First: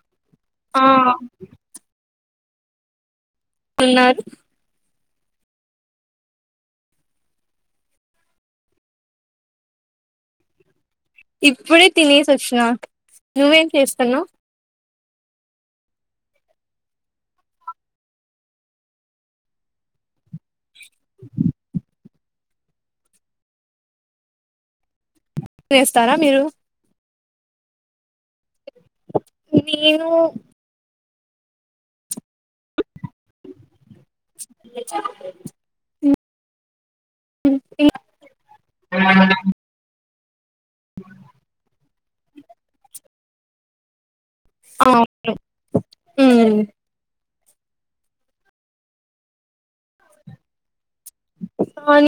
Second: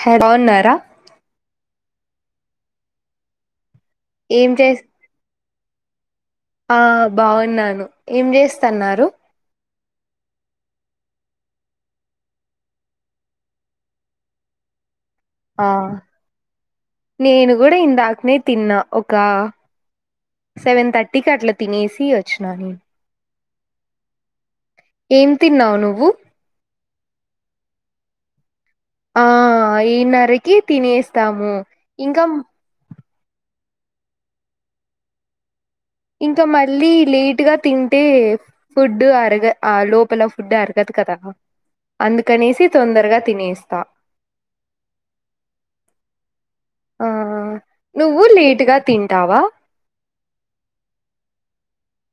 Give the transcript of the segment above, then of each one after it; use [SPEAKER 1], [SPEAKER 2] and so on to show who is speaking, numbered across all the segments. [SPEAKER 1] హే బావున్నారా
[SPEAKER 2] ఆ ఉన్నారు
[SPEAKER 1] ఏం చేసుతూ ఆ బాగున్నాను ఏం చేస్తున్నారు
[SPEAKER 2] ఇప్పుడే తినే స వచ్చిన నువ్వేం చేస్తున్నావ్
[SPEAKER 1] ఆ నేను కూడా ఇందాకనే తిన్నా ఒక సెవెన్ థటీ కట్ల తినేసి పచ్చనా ఏం తిన్నావు నువ్వు
[SPEAKER 2] తినేస్తారా మీరు
[SPEAKER 1] ఆ
[SPEAKER 2] నేను
[SPEAKER 1] ఈన్నరకి తినేస్త ాము ఇంకా
[SPEAKER 2] [unintelligible]
[SPEAKER 1] ఇంకా మళ్ళీ లే్ట్ గా తింటే ఫుడ్ అరగ ఆ లోపల ఫుడ్ అరగదు కదా అందుకనేసి తొందరగా తినేస్తా
[SPEAKER 2] ఆ
[SPEAKER 1] ఆ నువ్వు లేట్గా తింటావా
[SPEAKER 2] సవాను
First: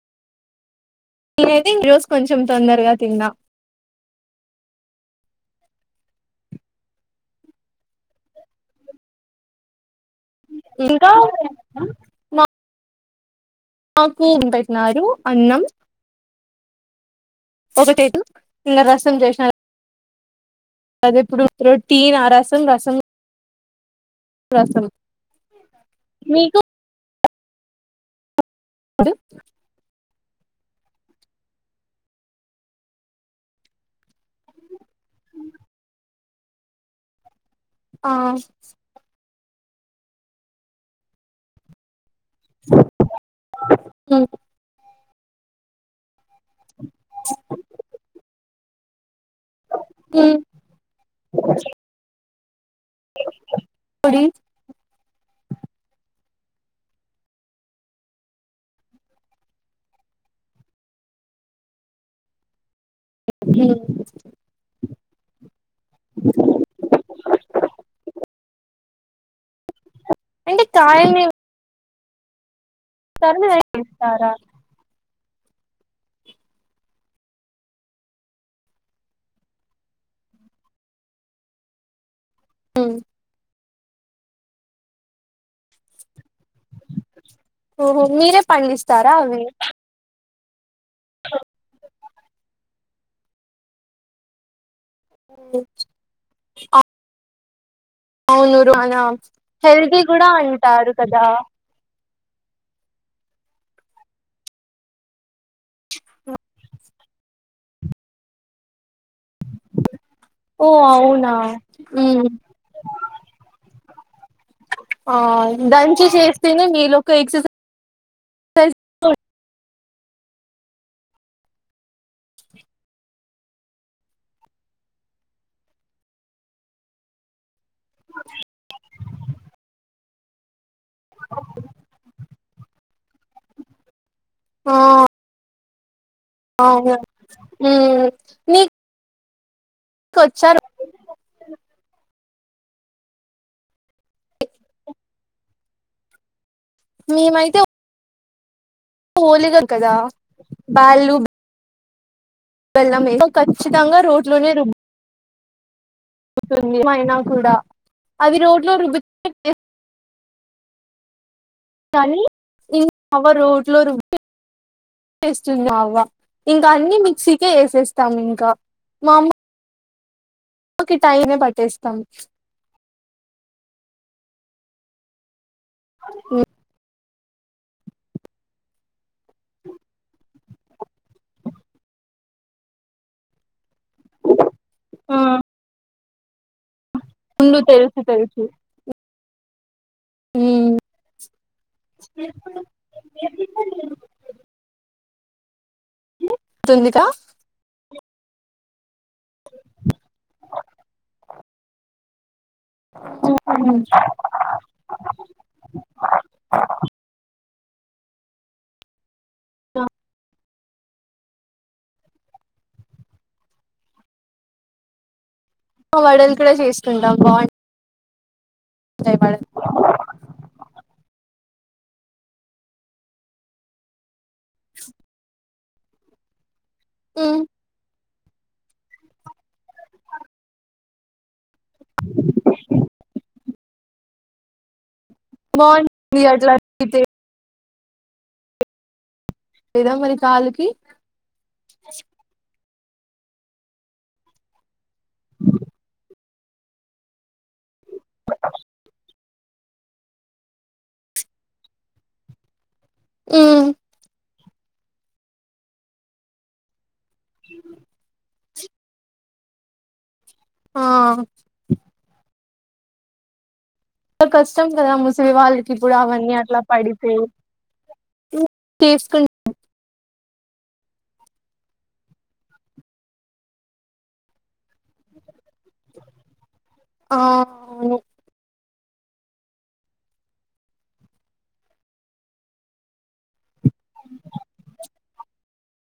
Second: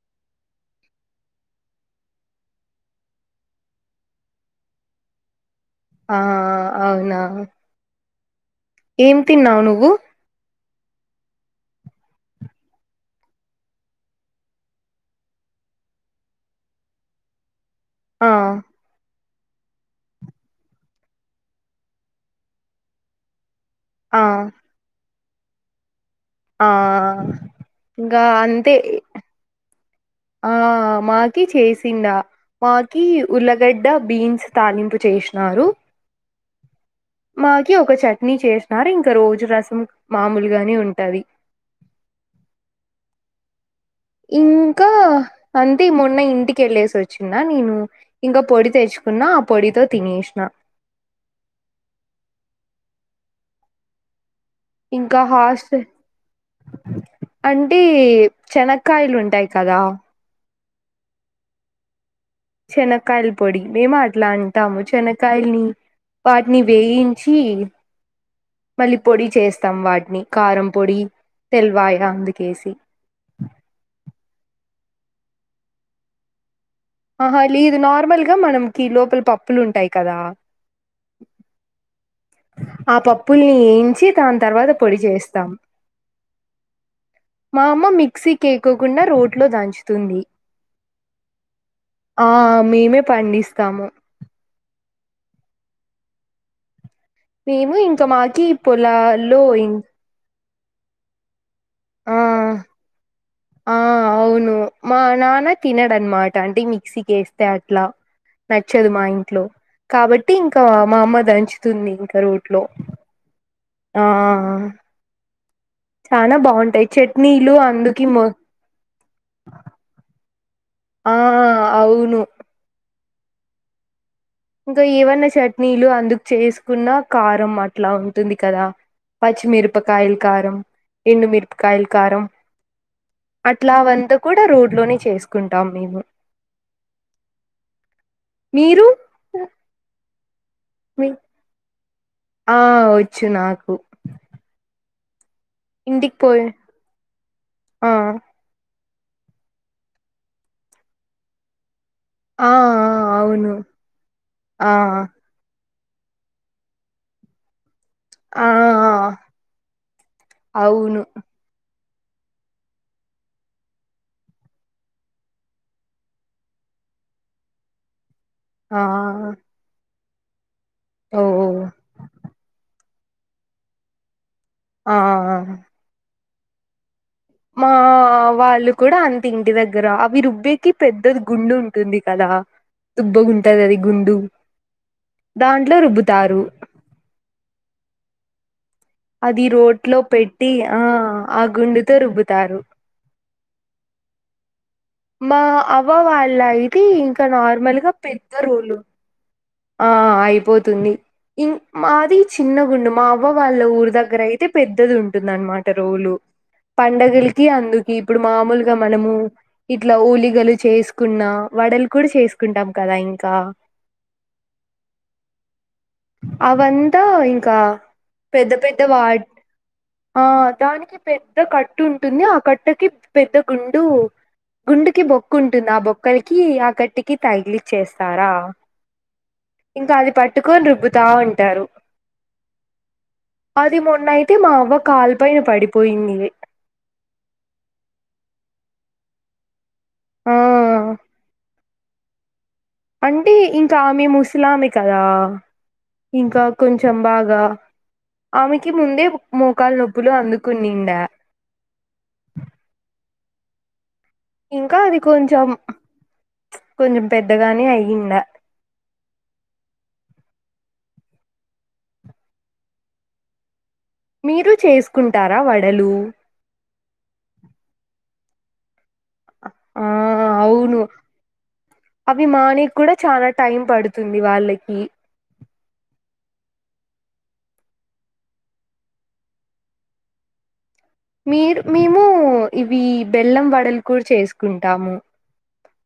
[SPEAKER 2] ననది ఈ రోజు కొంచెం తొందరగా తిన్నా
[SPEAKER 1] ఆ అవునా ఏం తిన్నావు నువ్వు
[SPEAKER 2] ఇంకా మ మాకు ఉ పెట్న్నారు అన్నం
[SPEAKER 1] ఆ
[SPEAKER 2] ఇంగ రసం చేస్ ఆ అదప్పుడు రొటన్ ఆ రసం రసం
[SPEAKER 1] ఆ
[SPEAKER 2] [inaudible]
[SPEAKER 1] ఆ ఇంకా అం
[SPEAKER 2] అద్
[SPEAKER 1] ఆ మాకి చేసింద మాకి ఉల్లగడ్డ బీన్స్ తాలింపు చేసినారు మాకి ఒక
[SPEAKER 2] ఆ
[SPEAKER 1] చట్నీ చేన్నారు ఇంకా రోజ్ జు రాసం మామూలుగానే ఉంటది
[SPEAKER 2] అ
[SPEAKER 1] ఇంకా అంతీ మొన్న ఇన్ టికేళ్ళేసి వచ్చిన నేను ఇంకా పొడి తెచ్ కున్నా ఆ ప్పోడితో
[SPEAKER 2] ఉమ్
[SPEAKER 1] తినేష్ిన
[SPEAKER 2] కుడిీ
[SPEAKER 1] ఇంకా హాస్ అంటే చెనకాయలు ఉంటాయి కదా శనక్కయల పొడి
[SPEAKER 2] ఉమ్
[SPEAKER 1] మేము అట్లా అంటాము చెన క్కయల్ని వాటిని వేయించి మళ్ళీ పొడి చేస్తాం వాట్ ట్నీ
[SPEAKER 2] అంటే
[SPEAKER 1] కారం పొడి తెల్వయ అందుకేసి
[SPEAKER 2] [unintelligible] చేస్తారా
[SPEAKER 1] ఆహా లేదు నార్మల్గా మనకి లోపల పప్పులు ఉంటాయి కదా ఆ పప్పుల్ని ఏం చి దాని తర్వాత పొడి చేస్తాం మా అమ్మ మిక్సీ
[SPEAKER 2] మీరే
[SPEAKER 1] కేకోకుండా
[SPEAKER 2] పండిస్తారా
[SPEAKER 1] రోట్లో
[SPEAKER 2] అవి
[SPEAKER 1] దాంచుతుంది
[SPEAKER 2] [unintelligible]
[SPEAKER 1] ఆ మేమే పండిస్తాము
[SPEAKER 2] హు ఆ
[SPEAKER 1] మేము ఇం మాకి
[SPEAKER 2] అవునురు అనా
[SPEAKER 1] పొలాల్లో
[SPEAKER 2] హల్ది కూడా అన్ తారు కదా
[SPEAKER 1] ఆ ఆ అవును మా నాన్న తినడన్నమాట అంటే మిక్సీకేస్తే అట్లా న నచ్చదు మా ఇంట్లో కాబట్టి ఇంకా
[SPEAKER 2] ఓ
[SPEAKER 1] మా అమ్మ
[SPEAKER 2] అవునా
[SPEAKER 1] దంచుతుంది ఇంకా
[SPEAKER 2] ఉమ్
[SPEAKER 1] రోట్లో ఆ
[SPEAKER 2] ఆ దంచి
[SPEAKER 1] చాలా
[SPEAKER 2] చేస్తేనే
[SPEAKER 1] బాగుంటు
[SPEAKER 2] మీలో ఒక
[SPEAKER 1] చెట్నీలు
[SPEAKER 2] ఎక్సర్సైజ్
[SPEAKER 1] అందు కిమో ఆ అవును ఇంకా ఏవన్నా చట్నీలు అందుకు చేసుకున్న కారం అట్లా ఉంటుంది కదా పచ్చిమిరపకాయల కారం ఎండు మిరపకాయల కారం అట్లా వంత కూడా రోడ్
[SPEAKER 2] ఆ
[SPEAKER 1] లోనే చేసుకుంటా టాం మేము
[SPEAKER 2] అవును హ్మ్ మీ
[SPEAKER 1] మీరు
[SPEAKER 2] కొచ్చార
[SPEAKER 1] మీ ఆ వచ్చు నాకు
[SPEAKER 2] [unintelligible]
[SPEAKER 1] ఇంటికి పోయే
[SPEAKER 2] మేమైతే హోలిగా కదా బాళ్ళు
[SPEAKER 1] ఆ ఆ
[SPEAKER 2] వెళ్దాం
[SPEAKER 1] అవును
[SPEAKER 2] ఖచ్చితంగా రోట్ లోనే
[SPEAKER 1] ఆ
[SPEAKER 2] రుబు తుంది మైనా కూడా అవి
[SPEAKER 1] ఆ
[SPEAKER 2] రోట్లో
[SPEAKER 1] ఆ
[SPEAKER 2] రుబతే టే
[SPEAKER 1] అవును
[SPEAKER 2] కానీ ఇం అవ్వ రోట్లో రుబి వేస్తుంది అవ్వ ఇంకా అన్ని మిక్సీకే యేసేస్త ఇస్తాం ఇంకా
[SPEAKER 1] ఆ
[SPEAKER 2] మా అమ్మ
[SPEAKER 1] ఓ
[SPEAKER 2] టైమే పట్టేస్తాం
[SPEAKER 1] ఆ
[SPEAKER 2] ఉ
[SPEAKER 1] మా వాళ్ళు కూడా అంత ఇంటి దగ్గర అవి రుబ్బేకి పెద్దది గుండు ఉంటుంది కదా దుబ్బగుంటదది గుండు
[SPEAKER 2] ఆ
[SPEAKER 1] దాంట్లో రుబ్బు తారు
[SPEAKER 2] తెలుసు తెలుసు
[SPEAKER 1] అది రోట్ లో పెట్టి ఆ ఆ గుండుతో రుబ్బుతారు
[SPEAKER 2] [inaudible]
[SPEAKER 1] మా అ అవ్వ వాళ్ళ ఇది
[SPEAKER 2] తుందికా
[SPEAKER 1] ఇంకా నార్మల్ గా పెద్ద రోలు ఆ అయిపోతుంది ఇం మాది చిన్నగుండు మా అవ్వ వాళ్ళ ఊరు దగ్గర అయితే పెద్దది ఉంటుందన్నమాట రోలు పండగలకి అందుకే ఇప్పుడు మామూలుగా మనము ఇట్లా ఓలి గలు చేసుకున్నా వడలు కూడా చేసుకుంటాం కదా ఇంకా
[SPEAKER 2] వడలు కూడా
[SPEAKER 1] అవంతా
[SPEAKER 2] చేసుకుంటాం బాగుం
[SPEAKER 1] ఇంకా పెద్ద పెద్ద వాట్ ఆ దానికి పె ద్ద కట్టు ఉంటుంది ఆ కట్టటుకి పెద్ద గుండు గుండుకి బొక్కుం టుంది ఆ బొక్కలకి ఆ టికి తాగిలి చేస్ స్తారా ఇంకా అది పట్టుకొని రుబ్బతా ఉంటారు అది మొన్న అయితే మా అవ్వ కాల్
[SPEAKER 2] బాగుంటుంది అట్లాయితే లేదా మరి
[SPEAKER 1] ఆ
[SPEAKER 2] కాల్ కి అ
[SPEAKER 1] అంటే ఇంకా ఆమె ముసలమే కద ఇంకా కొంచెం బాగా ఆమెకి ముందే మోకాలు నొప్పులు అందుకునిండా
[SPEAKER 2] హ్మ్
[SPEAKER 1] ఇంకా అది కొంచం కొంచెం పెద్దగానే అయ్యిండ
[SPEAKER 2] ఆ
[SPEAKER 1] మీరు
[SPEAKER 2] కష్టం కదా ముసిలి
[SPEAKER 1] చేసుకుంటారా
[SPEAKER 2] వాళ్ళకి
[SPEAKER 1] వడలు
[SPEAKER 2] ఇప్పుడు అవన్నీ అట్లా పడితేే చేస్కుం. [unintelligible]
[SPEAKER 1] ఆ అవును అవి మానేకి కూడా చానా టైం పడుతుంది వాళ్ళకి
[SPEAKER 2] ఆ అవును
[SPEAKER 1] మీరు మేము ఇవి బెల్లం వడలు కూడా చేసుకుంటాము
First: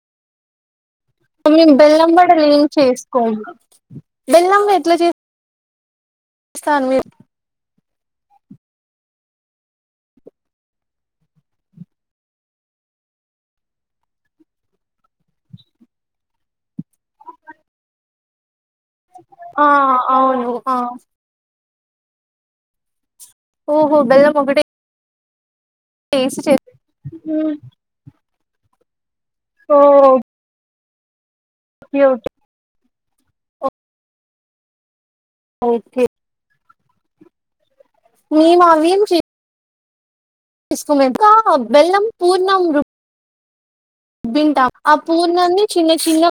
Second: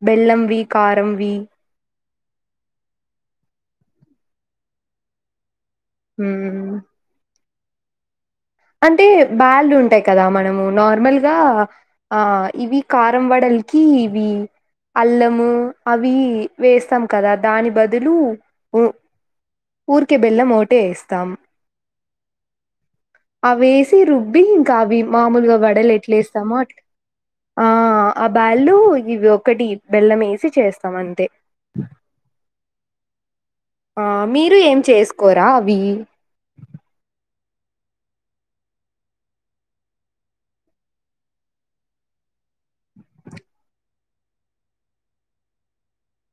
[SPEAKER 1] బెల్లంవి కారంవి
[SPEAKER 2] మేము బెల్లం వడలు ఏం చేసుకోము బెల్లంవి ఎట్లా చే
[SPEAKER 1] మ్మ్
[SPEAKER 2] స్తారు మీరు
[SPEAKER 1] అంటే బ్యాళ్లు ఉంటాయి కదా మనము నార్మల్గా ఆ ఇవి కారం వడలకి ఇవి అల్లము అవి వేస్తాం కదా దాని బదులు ఉ
[SPEAKER 2] ఆ
[SPEAKER 1] ఊర్కె బెల్లం
[SPEAKER 2] అవును ఆ
[SPEAKER 1] ఒకటే వేస్తాం అవేసి
[SPEAKER 2] ఓహో బెల్లం
[SPEAKER 1] రుబ్బి
[SPEAKER 2] ఒకటే
[SPEAKER 1] ఇంకా అవి మామూలుగా వడలు
[SPEAKER 2] వేసి
[SPEAKER 1] ఎట్లేస్తామో
[SPEAKER 2] చే
[SPEAKER 1] అట్లా ఆ ఆ బ్యాళ్లు ఇదొ. ఒకటి
[SPEAKER 2] ఓ
[SPEAKER 1] బెల్లమేసి చేస్. సమంతె
[SPEAKER 2] [unintelligible]
[SPEAKER 1] ఆ మీరు ఏం చేస్. కోరా అవి.
[SPEAKER 2] ఓకే మేమవేం చె [unintelligible] కా బెల్లం పూర్ణం రుబ్బింటాం ఆ పూర్ణాన్ని చిన్న చిన్న.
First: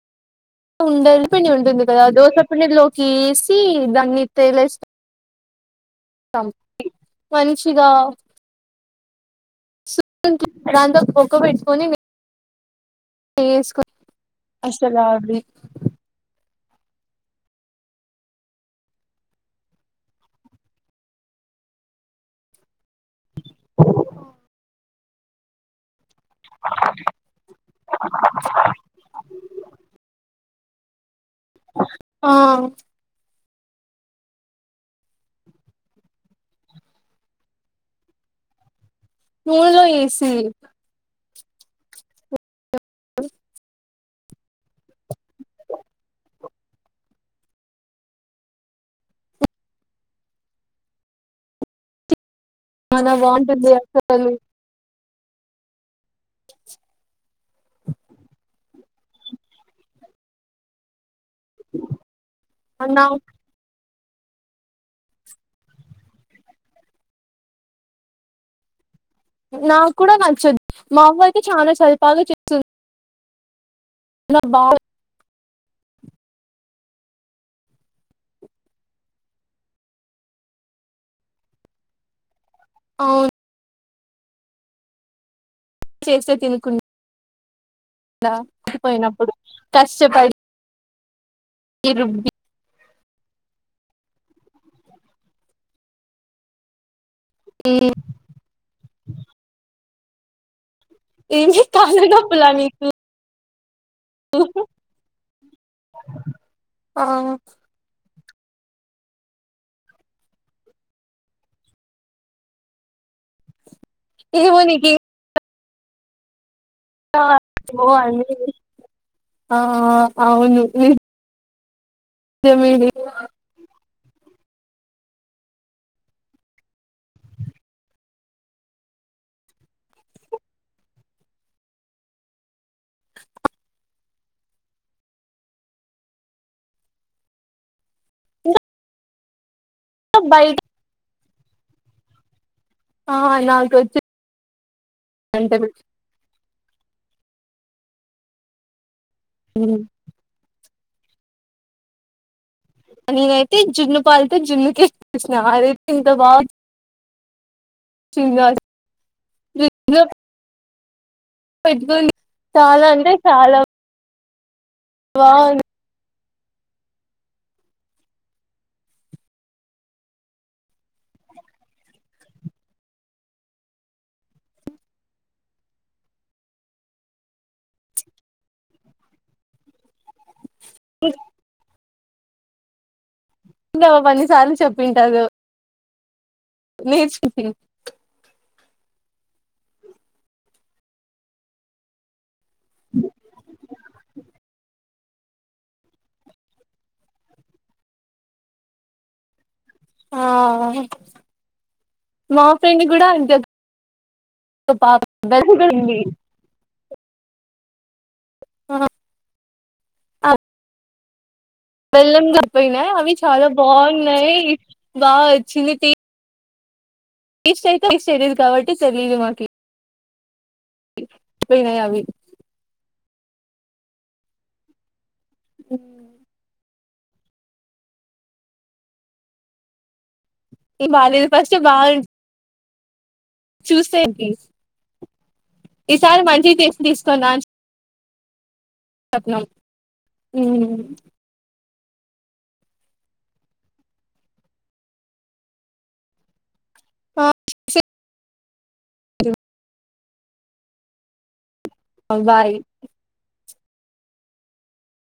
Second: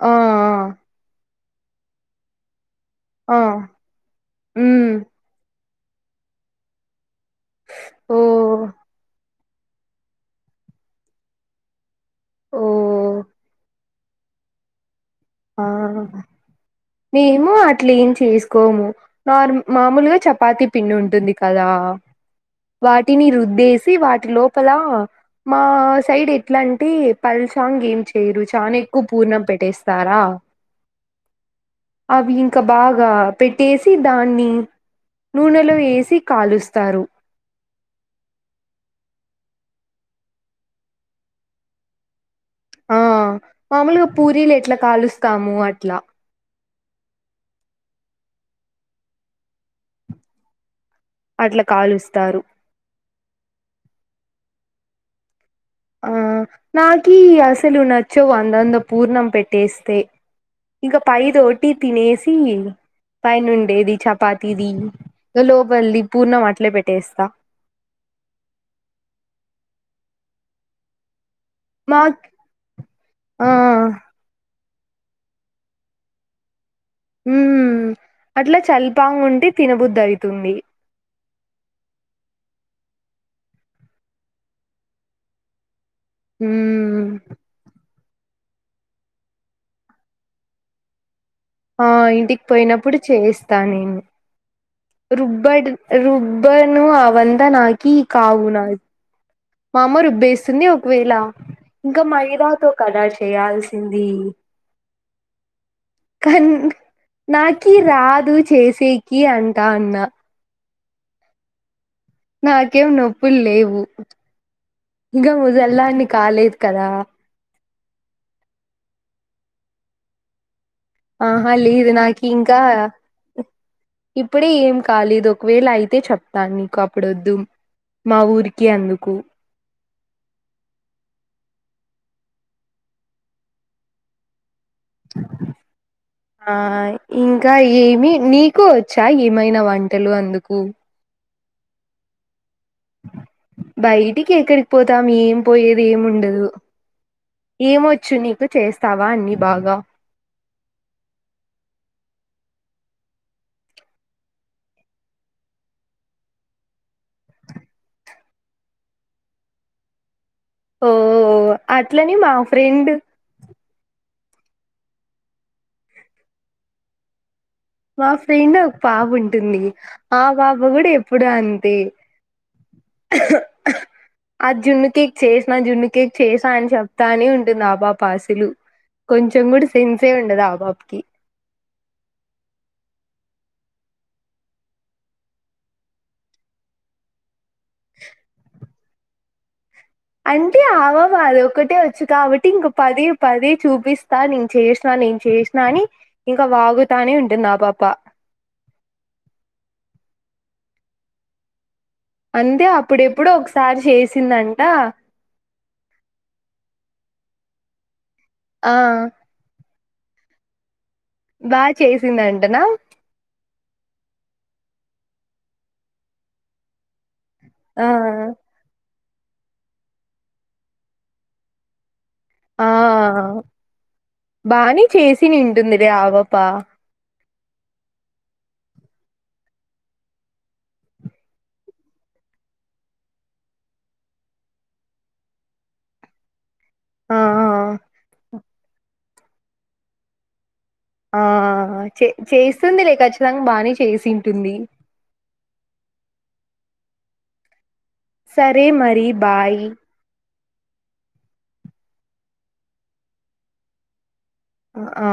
[SPEAKER 1] ఆ అ.
[SPEAKER 2] ఉండలు పిండి ఉంటుంది కద దోశ పిండిద్లొ
[SPEAKER 1] ఆ
[SPEAKER 2] కేసి దాన్ని తేలేస్
[SPEAKER 1] ఉమ్
[SPEAKER 2] టం టి. మంచిగా
[SPEAKER 1] ఓ
[SPEAKER 2] [unintelligible] దాంతో బొక్క పెట్కోని.
[SPEAKER 1] ఓ
[SPEAKER 2] ఏస్కొ అసలాగ్
[SPEAKER 1] ఆ మేము అట్లేం చేస్కోము నార్ మామూల్గా చపాతి పిండింటుంది కదా వాటిని రుద్దేసి వాటి లోపల మా. సైడెట్లంటె పల్చాంగేం చెయ్రు చాన ఎక్కువ పూర్ణం పెట్టేస్. రా
[SPEAKER 2] ఆ
[SPEAKER 1] అవి ఇంక బాగా. పెట్టేసి దాన్ని నూనెలొ యేసి కాలుస్తారు.
[SPEAKER 2] మూల్లో ఏసి
[SPEAKER 1] ఆ మామూల్గ పూరీలెట్ల కాలుస్తాము అట్ల. అట్ల కాలుస్తారు.
[SPEAKER 2] చానా బాంటుంది. [unintelligible]
[SPEAKER 1] ఆ నాకి అసలు నచ్చవు అందంద పూర్ణం పెట్టేస్తే ఇంక. పై దోటి తినేసి
[SPEAKER 2] నా
[SPEAKER 1] పైనుండేది చప్. పాతీది గ లోపల్ది పూర్ణం అట్లె పెట్టేస్త.
[SPEAKER 2] నాక్కూడ నచ్చద్ మావ్వై యి చానా చల్పాగా
[SPEAKER 1] మాక్
[SPEAKER 2] చే. [unintelligible]
[SPEAKER 1] ఆ
[SPEAKER 2] ఉ [unintelligible] బా
[SPEAKER 1] ఉమ్ అట్ల చల్పాంగుంటె తినబుద్దైతుంది.
[SPEAKER 2] ఔన్ చేచ్చె తిన్కున్
[SPEAKER 1] మ్మ్
[SPEAKER 2] ధా [unintelligible] పోయినప్పుడు. కష్టపడి.
[SPEAKER 1] ఆ
[SPEAKER 2] రుబ్బి
[SPEAKER 1] ఇంటికి పోయినప్పుడు. చేస్తా నేను, రుబ్బడర్ రుబ్బను అవ. వందనాకీ కావునా. మామ్మా, రుబ్బేస్తుంది ఒక. ఒకవేళ,
[SPEAKER 2] ఏమి
[SPEAKER 1] ఇంకా
[SPEAKER 2] కాళ్ళ
[SPEAKER 1] మైదా
[SPEAKER 2] నొప్పులని
[SPEAKER 1] తో కదా చేయాల్సి. హిందీ. కన్,
[SPEAKER 2] ఆ
[SPEAKER 1] నాకి రాదు. చేసేకి, అంటా అన్న. నాకేం నోపుల లేవు.
[SPEAKER 2] ఏమౌనికి.
[SPEAKER 1] వెళ్లనికి కాలేదు. కదా.
[SPEAKER 2] ఒ అ ఇ ఈ ఆ అవును.
[SPEAKER 1] ఆహా, లేదు నాక. ఇంకా. ఇప్పుడే ఏం కాలేదు, ఒకవేళ అయితే చెప్తాను నీకు. అప్పుడు వోద్దు మా ఊరికి అందుకు. ఆ ఇంకా, ఏమి. నీకు వచ్చా ఏమైనా వంట?
[SPEAKER 2] బయట
[SPEAKER 1] తెల్వెందుకు.
[SPEAKER 2] ఆ నాకొచ్చు.
[SPEAKER 1] పోతాము మేమ్, పోయేది ఏమి ఉండదు. ఏమొచ్చు నీకు చేస్. తవా ఆన్ని బాగా?
[SPEAKER 2] నేనైతే జున్ను పాలతో జున్ను చే [unintelligible] సినా. అదైతే ఎంత బా [unintelligible] గుంధో. చింగర్చాప్ [unintelligible] [unintelligible]
[SPEAKER 1] ఓ
[SPEAKER 2] పైకి [unintelligible] పోయింది.
[SPEAKER 1] అట్లని మా
[SPEAKER 2] చాలా
[SPEAKER 1] ఫ్రెండ్
[SPEAKER 2] అంటే చాలా. బాఉంది.
[SPEAKER 1] మా ఫ్రెండ్ ఒక పాప ఉంటుంది, ఆ బాబా కూడా ఎప్పుడు అంతే! ఆ జున్ను కేక్ జేస్నా? జున్ను కేక్ చేసా అని చెప్తానే ఉంటుంది, ఆ పాప. అసలు కొంచెం కూడా సెన్సే ఉండదు? ఆ. బాబ్ కి.
[SPEAKER 2] ఇంక బా బా, ఎన్ని సార్లు చెప్పింటారో? నేర్చుకుంటున్నా [unintelligible]
[SPEAKER 1] [inaudible] అంటే, ఆవబాల ఒకటే వచ్చు కాబట్ట. ఇంక పది, పది చూపిస్తా. నేను చేస. స్నా నేను చేసినా అని ఇంకా వాగుతానే ఉంటుంది ఆ పాప
[SPEAKER 2] ఆ మా
[SPEAKER 1] అంతే
[SPEAKER 2] ఫ్రెండ్ కూడా
[SPEAKER 1] అప్పుడెప్పుడు
[SPEAKER 2] అంతె
[SPEAKER 1] ఒకసారి చేసిందంట
[SPEAKER 2] పాప [unintelligible]
[SPEAKER 1] ఆ
[SPEAKER 2] ఆ
[SPEAKER 1] బాగా
[SPEAKER 2] బెల్లం
[SPEAKER 1] చేసిందంటనా
[SPEAKER 2] గప్పయినా అవి చాలా బాగునై బాగావచ్చింది టి టెస్ట్ అయితే
[SPEAKER 1] ఆ
[SPEAKER 2] టెస్ట్ చేయలేదు కాబట్టి తెలియదు మాకి పోయినాయి అవి
[SPEAKER 1] ఆ బాని చేసి నుంటుంది లే ఆపాప
[SPEAKER 2] ఈ బాలలు ఫస్ట్ బాగుం చూస్తే కి ఈసారి మంచిగ చేసి తీసుకొని రా అని చెప్
[SPEAKER 1] ఆ
[SPEAKER 2] చెప్నం హు
[SPEAKER 1] ఆ చే చేస్తుంది లే ఖచ్చితంగా బానే చేసింటుంది
[SPEAKER 2] ఆ
[SPEAKER 1] సరే మరి బాయ్
[SPEAKER 2] బాయ్
[SPEAKER 1] ఆ